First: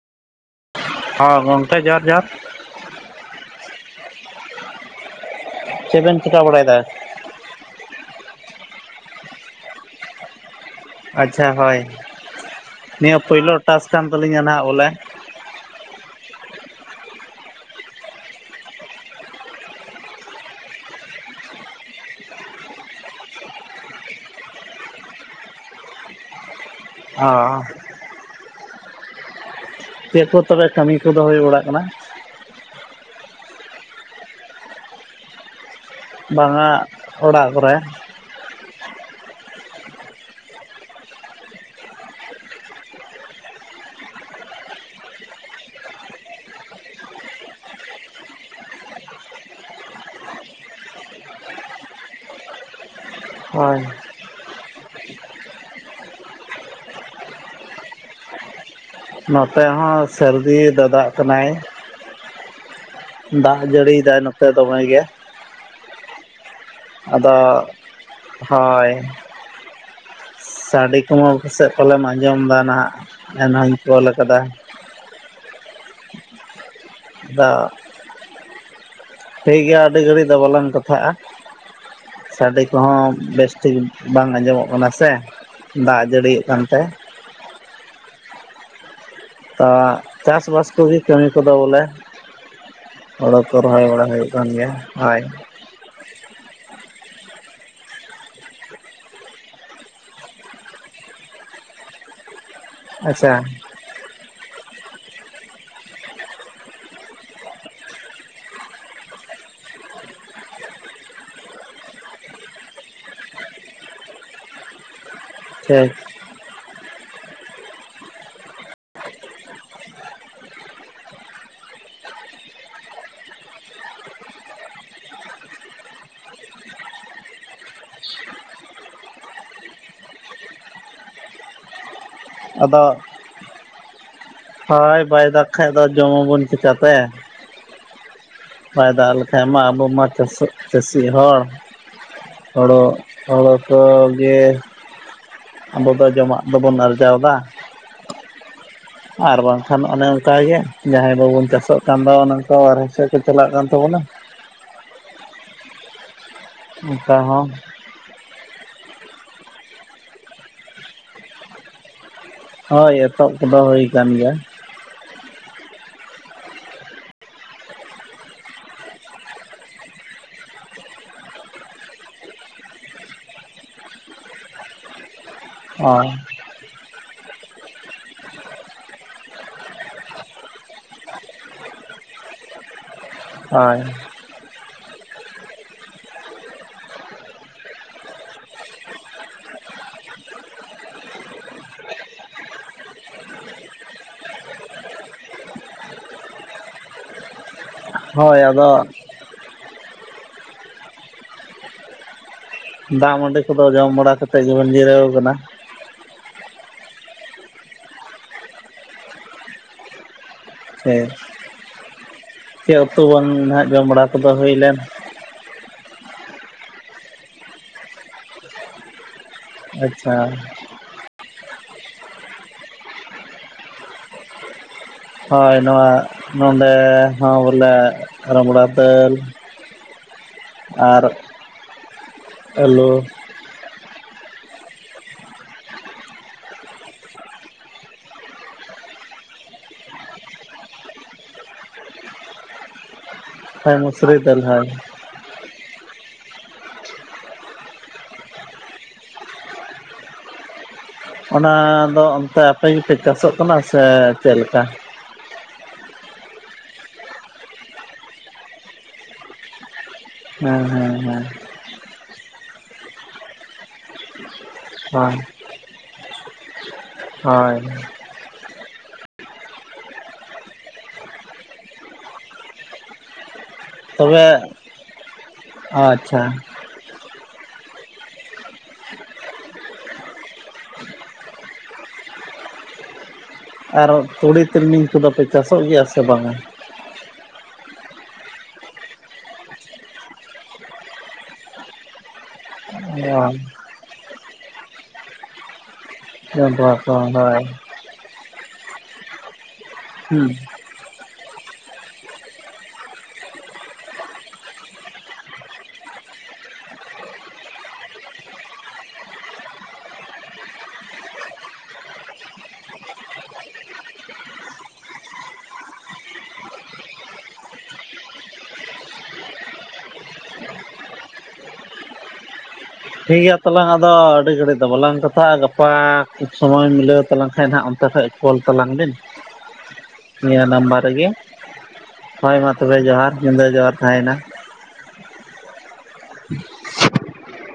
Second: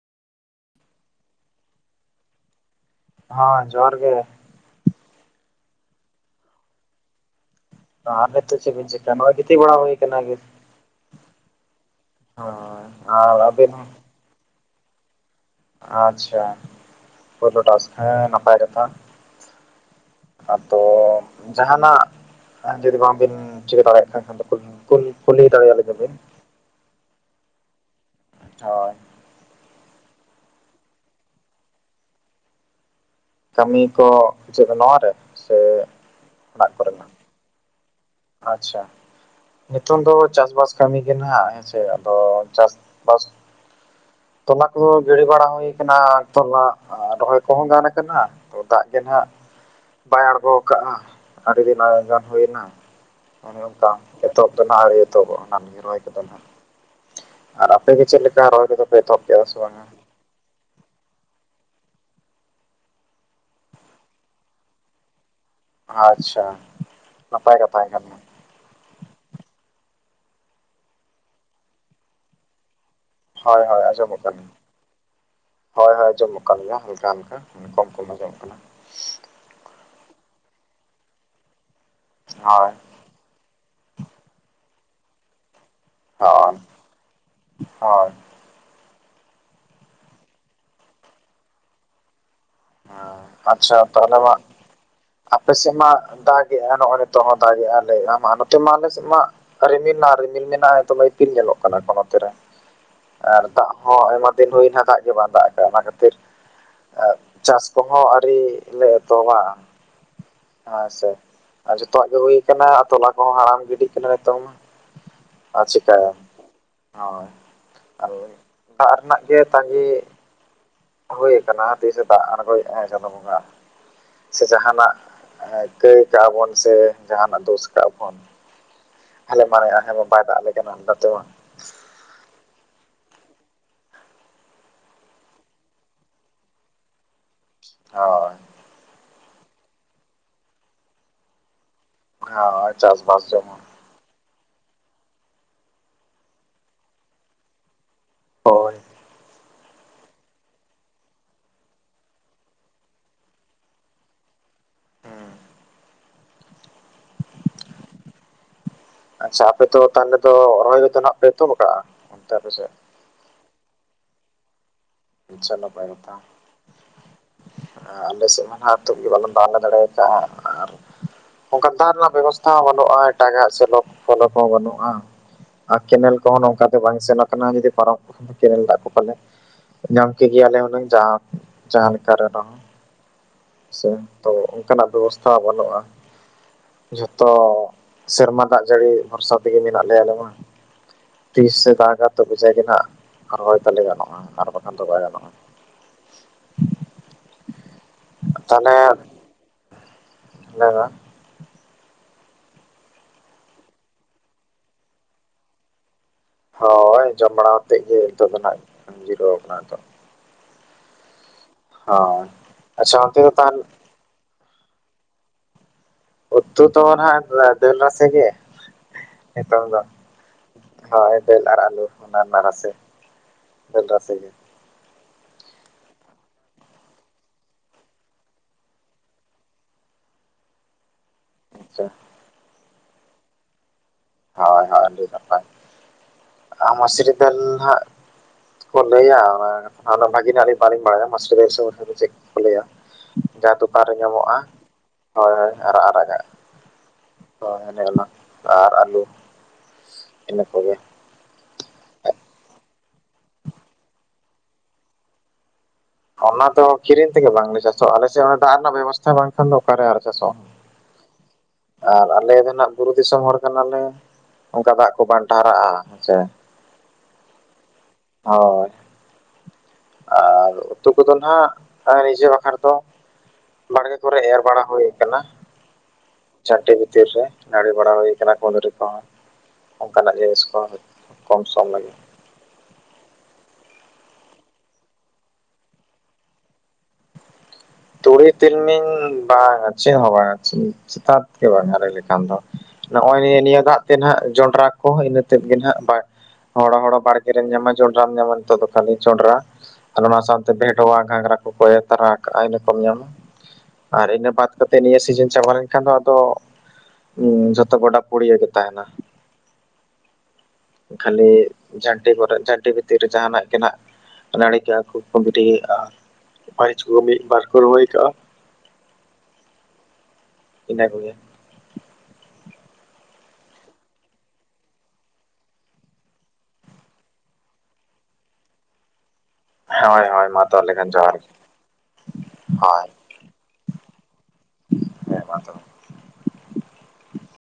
ᱦᱮ ᱜᱚᱢᱠᱮ ᱡᱚᱦᱟᱨ ᱡᱚᱦᱟᱨ ᱦ ᱡᱚᱦᱟᱨ ᱜᱮ ᱪᱮᱵᱮᱱ ᱪᱠᱟ ᱵᱟᱲᱟᱭᱮᱫᱟ ᱟᱨ ᱪᱮ ᱪᱚᱵᱤᱱ ᱜᱤᱛᱤ ᱵᱲᱟ ᱦᱩᱭ ᱠᱟᱱᱟ ᱟᱪᱪᱷᱟ ᱦᱳᱭ ᱦᱳᱭ ᱱᱤᱭᱟᱹ ᱟᱨ ᱯᱳᱭᱞᱳ ᱟᱹᱵᱤᱱ ᱴᱟᱥᱠ ᱦᱚᱸ ᱠᱟᱱ ᱛᱟᱹᱟᱞᱤᱧᱟ ᱱᱟᱦᱟᱜ ᱚᱞᱮ ᱟᱪᱪᱷᱟ ᱯᱳᱭᱞᱳ ᱴᱟᱥ ᱦᱮᱸ ᱱᱟᱯᱟᱭ ᱨᱮ ᱟᱨ ᱛᱚ ᱡᱟᱦᱟᱸᱱᱟᱜ ᱡᱩᱫᱤ ᱵᱟᱝᱵᱤᱱ ᱪᱤᱠᱟᱹ ᱫᱟᱲᱮᱭᱟᱜ ᱠᱟᱱ ᱠᱷᱟᱱ ᱫᱚ ᱠᱩᱞ ᱠᱩᱞ ᱠᱩᱞᱤ ᱫᱟᱲᱮᱭᱟᱞᱤᱧᱟ ᱵᱤᱱ ᱦᱚᱸ ᱦᱳᱭ ᱪᱮᱫ ᱠᱚ ᱛᱚᱵᱮ ᱠᱟᱹᱢᱤ ᱠᱚᱫᱚ ᱦᱩᱭ ᱵᱟᱲᱟᱜ ᱠᱟᱱᱟ ᱠᱟᱹᱢᱤ ᱠᱚ ᱡᱮ ᱱᱚᱣᱟᱣᱟᱨᱮ ᱥᱮ ᱵᱟᱝᱟ ᱚᱲᱟᱜ ᱠᱚᱨᱮᱱᱟᱜ ᱚᱲᱟᱜ ᱠᱚᱨᱮ ᱟᱪᱪᱷᱟ ᱱᱤᱛᱚᱝ ᱫᱚ ᱪᱟᱥᱵᱟᱥ ᱠᱟᱹᱢᱤ ᱜᱮ ᱱᱟᱦᱟᱜ ᱦᱮᱸᱥᱮ ᱟᱫᱚ ᱪᱟᱥ ᱵᱟᱥ ᱛᱚᱞᱟ ᱠᱚᱫᱚ ᱜᱤᱲᱤ ᱵᱟᱲᱟ ᱦᱩᱭ ᱟᱠᱟᱱᱟ ᱛᱚᱞᱟ ᱨᱚᱦᱚᱭ ᱠᱚᱦᱚᱸ ᱜᱟᱱ ᱟᱠᱟᱱᱟ ᱛᱚ ᱫᱟᱜ ᱜᱮ ᱱᱟᱦᱜ ᱵᱟᱭ ᱟᱬᱜᱚ ᱠᱟᱜᱼᱟ ᱟᱹᱰᱤ ᱫᱤᱱ ᱜᱟᱱ ᱦᱩᱭᱱᱟ ᱚᱱᱮ ᱩᱱ ᱦᱳᱭ ᱛᱟᱝ ᱦᱤᱳᱜ ᱫᱚ ᱱᱟᱦᱜ ᱟᱹᱣᱨᱤ ᱮᱛᱚᱦᱚᱵᱚᱜ ᱠᱟᱱᱢᱤ ᱨᱚᱦᱚᱭ ᱠᱚ ᱫᱚ ᱱᱟᱜ ᱟᱨ ᱟᱯᱮᱜᱮ ᱜᱮ ᱪᱮᱫ ᱞᱮᱠᱟ ᱨᱚᱦᱚᱭ ᱠᱚᱫᱚ? ᱯᱮ ᱮᱛᱚᱦᱚᱵ ᱠᱮᱫᱟ ᱥᱮ ᱱᱚᱛᱮ ᱵᱟᱝᱟ ᱦᱚᱸ ᱥᱟᱹᱨᱫᱤ ᱫᱟᱫᱟᱜ ᱠᱟᱱᱟᱭ᱾ ᱫᱟᱜ ᱡᱟᱹᱲᱤᱭ ᱫᱟᱭ ᱱᱚᱛᱮ ᱫᱚᱢᱮ ᱜᱮ᱾ ᱟᱪᱪᱷᱟ ᱱᱟᱯᱟᱭ ᱟᱫᱚ ᱠᱟᱛᱷᱟ ᱠᱟᱱᱟ ᱦᱳᱭ ᱥᱟᱰᱮ ᱠᱚᱞᱮᱢ ᱯᱟᱥᱮᱜ ᱯᱟᱞᱮᱢ ᱟᱸᱡᱚᱢ ᱫᱟ ᱱᱟᱦᱟᱜ ᱦᱳᱭ ᱮᱱᱦᱚᱧ ᱦᱳᱭ ᱠᱚᱞ ᱟᱸᱡᱚᱢᱚᱜ ᱟᱠᱟᱫᱟ᱾ ᱠᱟᱱᱟ ᱦᱳᱭ ᱦᱳᱭ ᱡᱚᱢᱚᱜ ᱠᱟᱱ ᱜᱮᱭᱟ ᱦᱟᱞᱠᱟ ᱦᱟᱱᱠᱟ ᱠᱚᱢ ᱠᱚᱢ ᱢᱚᱡᱚᱜ ᱠᱟᱱᱟ᱾ ᱛᱟ. ᱭ ᱜᱮ ᱟᱹᱰᱤ ᱜᱷᱟᱹᱲᱤᱡ ᱫᱚ ᱵᱟᱞᱟᱝ ᱠᱟᱛᱷᱟᱜᱼᱟ ᱥᱟᱰᱮ ᱦᱳᱭ ᱠᱚᱦᱚᱸ ᱵᱮᱥᱴᱷᱤᱠ ᱵᱟᱝ ᱟᱸᱡᱚᱢᱚᱜ ᱠᱟᱱᱟ ᱥᱮ ᱫᱟᱜ ᱡᱟᱹᱲᱤᱭᱮᱫ ᱦᱳᱭ ᱠᱟᱱᱛᱮ᱾ ᱦᱳᱭ ᱟᱜ ᱪᱟᱥ ᱵᱟᱥ ᱠᱚᱜᱮ ᱠᱟᱹᱢᱤ ᱠᱚᱫᱚ ᱵᱚᱞᱮ ᱦᱮᱸ, ᱦᱳᱲᱳ ᱠᱚ ᱟᱪᱪᱷᱟ ᱨᱚᱦᱚᱭ ᱵᱟᱲᱟ ᱛᱟᱦᱚᱞᱮ ᱦᱩᱭᱩᱜ ᱢᱟ ᱠᱟᱱ ᱜᱮᱭᱟ ᱦᱚᱭ᱾ ᱟᱯᱮ ᱥᱮ ᱢᱟ ᱫᱟᱜᱮᱼᱟ ᱱᱚᱜᱼᱚᱭ ᱱᱤᱛᱚᱜ ᱦᱚᱸ ᱫᱟᱜᱮᱼᱟ᱾ ᱞᱮᱭᱮᱜᱟᱢ ᱟ ᱱᱚᱛᱮ ᱢᱟ ᱟᱞᱮ ᱥᱮᱫ ᱢᱟ᱾ ᱠᱟ ᱨᱤᱢᱤᱞ ᱨᱮᱱᱟᱜ ᱨᱤᱢᱤᱞ ᱢᱮᱱᱟᱜᱼᱟ ᱛᱚᱵᱮ ᱤᱯᱤᱞ ᱧᱮᱞᱚᱜ ᱠᱟᱱᱟ ᱱᱚᱛᱮ ᱨᱮ ᱟᱪᱪᱷᱟ ᱟᱨ ᱫᱟᱜ ᱦᱚᱸ ᱟᱭᱢᱟ ᱫᱤᱱ ᱦᱩᱭᱱᱟ ᱫᱟᱜ ᱜᱮ ᱵᱟᱝ ᱫᱟᱜ ᱥᱟᱭ ᱚᱱᱟ ᱠᱷᱟᱹᱛᱤᱨ ᱮ ᱪᱟᱥ ᱠᱚᱦᱚᱸ ᱟᱨᱤ ᱞᱮ ᱛᱚᱞᱟᱜᱼᱟ ᱦᱮᱸ ᱥᱮ ᱟᱨ ᱡᱚᱛᱚᱣᱟᱜ ᱜᱮ ᱦᱩᱭᱩ ᱟᱠᱟᱱᱟ ᱛᱚᱞᱟ ᱠᱚᱦᱚᱸ ᱦᱟᱲᱟᱢ ᱜᱤᱰᱤ ᱠᱟᱱᱟ ᱱᱤᱛᱚᱝ ᱢᱟᱺ ᱟᱨ ᱴᱷᱤᱠ ᱪᱤᱠᱟᱭᱟᱢ ᱦᱳᱭ ᱟ ᱫᱟᱜ ᱨᱮᱱᱟᱜ ᱜᱮ ᱛᱟᱺᱜᱤ ᱦᱳᱭ ᱟᱠᱟᱱᱟ ᱛᱤᱥᱮ ᱫᱟᱜ ᱟᱬᱜᱳᱭᱮᱜᱼᱟ ᱪᱟᱸᱫᱚ ᱵᱚᱸᱜᱟ᱾ ᱥᱮ ᱡᱟᱦᱟᱱᱟᱜ ᱠᱟᱹᱭ ᱠᱟᱜ ᱵᱚᱱ ᱥᱮ ᱡᱟᱦᱱᱟᱜ ᱫᱳᱥ ᱠᱟᱜᱼᱟ ᱠᱟᱵᱚᱱ᱾ ᱟᱞᱮ ᱢᱟᱱᱮᱜᱼᱟ ᱦᱮᱸ ᱢᱟ ᱵᱟᱭ ᱫᱟᱜ ᱞᱮ ᱠᱟᱱᱟ ᱚᱱᱟᱛᱮ ᱢᱟ᱾ ᱟᱫᱚ ᱦᱳᱭ ᱵᱟᱭ ᱫᱟᱜᱽ ᱠᱷᱟᱱ ᱫᱚ ᱡᱚᱢ ᱟᱵᱚᱱ ᱪᱤᱠᱟᱹᱛᱮ? ᱦᱳᱭ ᱵᱟᱭ ᱫᱟᱜ ᱞᱮᱠᱷᱟᱡ ᱢᱟ ᱟᱵᱚ ᱢᱟ ᱪᱟᱹ ᱪᱟᱹᱥᱤ ᱦᱚᱲ ᱦᱳᱭ ᱦᱳᱲᱚ ᱪᱟᱥᱵᱟᱥ ᱦᱚ ᱡᱮᱢᱚᱱ ᱡᱚᱛᱚ ᱜᱮ ᱟᱵᱚ ᱫᱚ ᱡᱚᱢᱟᱜ ᱫᱚᱵᱚᱱ ᱟᱨᱡᱟᱣ ᱮᱫᱟᱺ ᱦᱳᱭ ᱟᱨ ᱵᱟᱝᱠᱷᱟᱱ ᱚᱱᱮ ᱚᱱᱠᱟᱜᱮ ᱡᱟᱦᱟᱸᱭ ᱵᱟᱵᱚᱱ ᱪᱟᱥᱚᱜ ᱠᱟᱱ ᱫᱚ ᱚᱱᱮ ᱚᱱᱠᱟ ᱵᱟᱨᱦᱮ ᱥᱮᱫ ᱠᱚ ᱪᱟᱞᱟᱜ ᱠᱟᱱ ᱛᱟᱵᱚᱱᱟ᱾ ᱦᱩᱸ ᱚᱱᱠᱟ ᱦᱚᱸ ᱟᱪᱪᱷᱟ ᱟᱯᱮ ᱛᱚ ᱛᱟᱦᱚᱞᱮ ᱫᱚ ᱨᱚᱦᱚᱭ ᱨᱮᱫᱚ ᱱᱟᱜ ᱯᱮ ᱮᱛᱚᱦᱚᱵ ᱟᱠᱟᱜᱼᱟ ᱚᱱᱛᱮ? ᱥᱮᱫ ᱦᱳᱭ ᱮᱛᱚᱦᱚᱵ ᱠᱚᱫᱚ ᱦᱳᱭ ᱟᱠᱟᱱ ᱜᱮᱭᱟ᱾ ᱟᱪᱪᱷᱟ ᱱᱟᱯᱟᱭ ᱠᱟᱛᱷᱟ ᱾ ᱟᱞᱮ ᱥᱮᱫ ᱢᱟ ᱟᱹᱛᱩ ᱜᱮ ᱵᱟᱞᱚᱱ ᱵᱟᱞᱮ ᱫᱟᱲᱮ ᱠᱟᱜᱼᱟ ᱟᱨ ᱚᱱᱠᱟᱱ ᱫᱟᱜ ᱨᱮᱱᱟᱜ ᱵᱮᱵᱚᱥᱛᱷᱟ ᱦᱚᱸ ᱵᱟᱹᱱᱩᱜᱼᱟ, ᱮᱴᱟᱜᱟᱜ ᱥᱮᱞᱳ ᱯᱷᱮᱞᱚ ᱠᱚᱦᱚᱸ ᱵᱟᱹᱱᱩᱜᱼᱟ᱾ ᱟᱨ ᱦᱳᱭ ᱠᱮᱱᱮᱞ ᱠᱚᱦᱚᱸ ᱱᱚᱝᱠᱟ ᱫᱚ ᱵᱟᱝ ᱥᱮᱱ ᱟᱠᱟᱱᱟ ᱡᱩᱫᱤ ᱯᱟᱨᱚᱢ ᱠᱮᱱᱮᱞ ᱫᱟᱜ ᱠᱚ ᱯᱟᱞᱮ ᱧᱟᱢ ᱠᱮᱜᱮᱭᱟᱞᱮ ᱦᱩᱱᱟᱝ ᱡᱟᱦᱟᱸ ᱡᱟᱦᱟᱸ ᱞᱮᱠᱟ ᱨᱮ ᱨᱮᱦᱚᱸ ᱦᱳᱭ ᱥᱮ ᱛᱚ ᱚᱱᱠᱟᱱᱟᱜ ᱵᱮᱵᱚᱥᱛᱷᱟ ᱵᱟᱹᱱᱩᱜᱼᱟ᱾ ᱡᱷᱚᱛᱚ ᱥᱮᱨᱢᱟ ᱫᱟᱜ ᱡᱟᱹᱲᱤ ᱵᱷᱚᱨᱥᱟ ᱛᱮᱜᱮ ᱢᱮᱱᱟᱜ ᱞᱮᱭᱟ ᱟᱞᱮ ᱢᱟ᱾ ᱛᱤᱥ ᱥᱮ ᱫᱟᱜᱽᱼᱟ ᱛᱚᱵᱮ ᱡᱟᱭ ᱜᱮ ᱦᱟᱜ ᱨᱚᱦᱚᱭ ᱛᱟᱞᱮ ᱜᱟᱱᱚᱜᱼᱟ ᱟᱨ ᱵᱟᱝᱠᱷᱟᱱ ᱫᱚ ᱵᱟᱭ ᱜᱟᱱᱚᱜᱼᱟ᱾ ᱦᱳᱭ ᱟᱫᱚ ᱞᱟᱭ ᱢᱮ᱾ ᱫᱟᱜ ᱢᱟᱹᱰᱤ ᱠᱚᱫᱚ ᱡᱚᱢ ᱵᱟᱲᱟ ᱠᱟᱛᱮᱫ ᱜᱮᱵᱚᱱ ᱡᱤᱨᱟᱹᱣ ᱟᱠᱟᱱᱟ᱾ ᱦᱳᱭ ᱡᱚᱢ ᱵᱟᱲᱟᱛᱮᱫ ᱜᱮ ᱱᱤᱛᱚᱜ ᱫᱚ ᱱᱟᱦᱟᱜ ᱡᱤᱨᱟᱹᱣ ᱟᱠᱟᱱᱟ ᱱᱤᱛᱚᱜ ᱥᱮ ᱦᱳᱭ ᱪᱮᱫ ᱟᱪᱪᱷᱟ ᱩᱛᱩ ᱚᱱᱛᱮ ᱵᱟᱝ ᱫᱚ ᱛᱟᱦᱚᱞᱮ ᱱᱟᱦᱟᱜ ᱡᱚᱢ ᱵᱟᱲᱟ ᱠᱚᱫᱚ ᱦᱩᱭ ᱞᱮᱱ? ᱩᱛᱩ ᱛᱚ ᱱᱟᱦᱟᱜ ᱫᱟᱹᱞ ᱨᱟᱥᱮ ᱜᱮ ᱱᱤᱛᱚᱝ ᱫᱚ᱾ ᱟᱪᱪᱷᱟ ᱦᱳᱭ ᱫᱟᱹᱞ ᱟᱨ ᱟᱞᱩ ᱚᱱᱟ ᱨᱮᱱᱟᱜ ᱨᱟᱥᱮ ᱫᱟᱹᱞ ᱨᱟᱥᱮ ᱜᱮ ᱦᱳᱭ ᱱᱚᱣᱟ ᱱᱚᱰᱮ ᱦᱚᱸ ᱵᱚᱞᱮ ᱨᱟᱢᱲᱟ ᱫᱟᱹᱞ᱾ ᱟᱨ ᱟᱪᱪᱷᱟ ᱦᱮᱞᱳ᱾ ᱦᱳᱭ ᱦᱳᱭ ᱟᱹᱰᱤ ᱱᱟᱯᱟᱭ᱾ ᱟ ᱢᱟᱥᱨᱤ ᱫᱟᱹᱞ ᱦᱟᱸᱜ ᱠᱚ ᱞᱟᱹᱭᱟ ᱵᱷᱟᱜᱤ ᱱᱟᱜ ᱵᱟᱹᱞᱤᱧ ᱵᱟᱲᱟᱭᱟ ᱢᱟᱥᱨᱤ ᱥᱮ ᱪᱮᱫ ᱠᱚ ᱞᱟᱹᱭᱟ᱾ ᱡᱟᱦᱟᱸ ᱦᱳᱭ ᱫᱚᱠᱟᱱ ᱨᱮ ᱢᱩᱥᱨᱤ ᱧᱟᱢᱚᱜᱼᱟ᱾ ᱫᱟᱹᱞ ᱦᱳᱭ ᱦᱳᱭ ᱦᱳᱭ ᱟᱨᱟᱜ ᱟᱨᱟᱜᱟᱜ ᱦᱳᱭ ᱚᱱᱮ ᱚᱱᱟ ᱟᱨ ᱟᱞᱩ ᱤᱱᱟᱹ ᱠᱚᱜᱮ᱾ ᱚᱱᱟ ᱫᱚ ᱚᱱᱛᱮ ᱟᱯᱮ ᱜᱮᱯᱮ ᱪᱟᱥᱚᱜ ᱠᱟᱱᱟ ᱥᱮ ᱪᱮᱫ ᱞᱮᱠᱟ? ᱚᱱᱟ ᱫᱚ ᱠᱤᱨᱤᱧ ᱛᱮᱜᱮ ᱵᱟᱝᱞᱮ ᱪᱟᱥᱚᱜᱼᱟ ᱟᱞᱮᱥᱮᱫ ᱚᱱᱟ ᱫᱟᱜ ᱨᱮᱱᱟᱜ ᱵᱮᱵᱚᱥᱛᱷᱟ ᱵᱟᱝᱠᱷᱟᱱ ᱫᱚ ᱚᱠᱟ ᱨᱮ ᱟᱨ ᱪᱟᱥᱚᱜᱼᱟ ᱦᱮᱸ ᱦᱮᱸ ᱦᱮᱸ᱾ ᱟᱨ ᱟᱞᱮ ᱫᱚ ᱱᱟᱜ ᱵᱩᱨᱩ ᱫᱤᱥᱚᱢ ᱦᱚᱲ ᱠᱟᱱᱟᱞᱮ, ᱚᱱᱠᱟ ᱫᱟᱜ ᱠᱚ ᱦᱳᱭ ᱵᱟᱝ ᱴᱷᱟᱨᱟᱜᱼᱟ ᱦᱮᱸᱥᱮ᱾ ᱦᱳᱭ᱾ ᱦᱳᱭ᱾ ᱟᱨ ᱩᱛᱩ ᱠᱚᱫᱚ ᱱᱟᱜ ᱱᱤᱡᱮ ᱵᱟᱠᱷᱨᱟ ᱫᱚ ᱵᱟᱲᱜᱮ ᱠᱚᱨᱮ ᱛᱚᱵᱮ ᱮᱨ ᱵᱟᱲᱟ ᱦᱩᱭ ᱟᱠᱟᱱᱟ᱾ ᱟᱪᱪᱷᱟ, ᱪᱷᱟᱱᱴᱤ ᱵᱷᱤᱛᱤᱨ ᱨᱮ ᱱᱟᱲᱤ ᱵᱟᱲᱟ ᱦᱩᱭ ᱟᱠᱟᱱᱟ ᱠᱩᱸᱫᱽᱨᱤ ᱠᱚ ᱦᱚᱸ᱾ ᱚᱱᱠᱟᱱᱟᱜ ᱡᱤᱱᱤᱥ ᱠᱚ ᱠᱚᱢ ᱥᱚᱢ ᱞᱟᱹᱜᱤᱫ᱾ ᱟᱨ ᱛᱩᱲᱤ ᱛᱤᱞᱢᱤᱧ ᱠᱚ ᱫᱚ ᱯᱮ ᱪᱟᱥᱚᱜ ᱜᱮᱭᱟ ᱥᱮ ᱵᱟᱝᱟ? ᱛᱩᱲᱤ ᱛᱤᱞᱢᱤᱧ ᱵᱟᱝᱟ ᱪᱮᱫ ᱦᱚᱸ ᱵᱟᱝᱟ ᱪᱮᱛᱟᱱ ᱜᱮ ᱵᱟᱝᱟ ᱞᱟᱹᱭ ᱞᱮᱠᱷᱟᱱ ᱫᱚ᱾ ᱱᱚᱜᱼᱚᱭ ᱚ ᱱᱤᱭᱟᱹ ᱱᱤᱭᱟᱹ ᱫᱟᱜ ᱛᱮ ᱱᱟᱜ ᱡᱚᱱᱰᱨᱟ ᱠᱚ ᱤᱱᱟᱹ ᱛᱮᱫ ᱜᱮ ᱦᱟᱜ ᱵᱟᱭ ᱡᱚᱢ ᱵᱟᱲᱟ ᱦᱚᱲᱚ ᱠᱚ ᱦᱚᱲᱚ ᱵᱟᱲᱜᱮ ᱦᱳᱭ ᱨᱮ ᱦᱩᱸ ᱧᱟᱢᱟᱹᱧ ᱡᱚᱸᱰᱨᱟᱢ ᱧᱟᱢᱟ ᱱᱤᱛᱚᱜ ᱫᱚ ᱠᱷᱟᱹᱞᱤ ᱡᱚᱸᱰᱨᱟ᱾ ᱟᱨ ᱚᱱᱟ ᱴᱷᱤᱠ ᱥᱟᱶᱛᱮ ᱵᱷᱮᱰᱣᱟ ᱜᱷᱟᱜᱽᱨᱟ ᱠᱚ ᱠᱚ ᱮᱨ ᱛᱟᱨᱟ ᱠᱟᱜᱼᱟ᱾ ᱠᱚᱢ ᱧᱟᱢ᱾ ᱟᱨ ᱤᱱᱟᱹ ᱵᱟᱫ ᱠᱟᱛᱮᱜ ᱱᱤᱭᱟᱹ ᱥᱤᱡᱤᱱ ᱪᱟᱵᱟ ᱞᱮᱱᱠᱷᱟᱱ ᱫᱚ ᱟᱫᱚ ᱦᱩᱸ ᱡᱷᱚᱛᱚ ᱜᱚᱰᱟ ᱯᱩᱲᱭᱟᱹ ᱜᱮ ᱛᱟᱦᱮᱱᱟ᱾ ᱠᱷᱟᱹᱞᱤ ᱡᱷᱟᱹᱱᱴᱤ ᱠᱚ ᱨᱮ ᱡᱷᱟᱹᱱᱴᱤ ᱵᱷᱤᱛᱤᱨ ᱨᱮ ᱡᱟᱦᱟᱱᱟᱜ ᱜᱮ ᱱᱟᱜ ᱱᱟᱹᱲᱤ ᱠᱟᱜ-ᱟ ᱠᱚ ᱠᱩᱫᱽᱨᱤ ᱟ ᱢᱟᱹᱨᱤᱪ ᱠᱚ ᱢᱤᱫ ᱵᱟᱨ ᱠᱚ ᱨᱚᱦᱚᱭ ᱠᱟᱜᱼᱟ᱾ ᱤᱱᱟᱹ ᱠᱚ ᱜᱮ᱾ ᱴᱷᱤᱠ ᱜᱮᱭᱟ ᱛᱟᱞᱟᱝ ᱟᱫᱚ ᱟᱹᱰᱤ ᱜᱷᱟᱹᱲᱤᱡ ᱫᱚ ᱵᱟᱞᱟᱝ ᱠᱟᱛᱷᱟᱜᱼᱟ᱾ ᱜᱟᱯᱟ ᱠᱷᱩᱵ ᱥᱚᱢᱚᱭ ᱢᱤᱞᱟᱹᱣ ᱛᱟᱞᱟᱝ ᱠᱷᱟᱱ ᱱᱟᱜ ᱚᱱᱛᱮ ᱛᱮᱡ ᱠᱚᱞ ᱛᱟᱞᱟᱝ ᱵᱤᱱ ᱦᱳᱭ ᱦᱳᱭ ᱱᱤᱭᱟᱹ ᱢᱟ ᱛᱟᱦᱚᱞᱮ ᱱᱟᱢᱵᱟᱨ ᱠᱷᱟᱱ ᱨᱮᱜᱮ᱾ ᱡᱚᱦᱟᱨ ᱜᱮ ᱦᱳᱭ ᱢᱟ ᱛᱚᱵᱮ ᱡᱚᱦᱟᱨ ᱧᱤᱫᱟᱹ ᱡᱚᱦᱟᱨ ᱛᱟᱦᱮᱸᱭᱮᱱᱟ᱾ ᱦᱮᱸ ᱢᱟ ᱛᱚᱵᱮ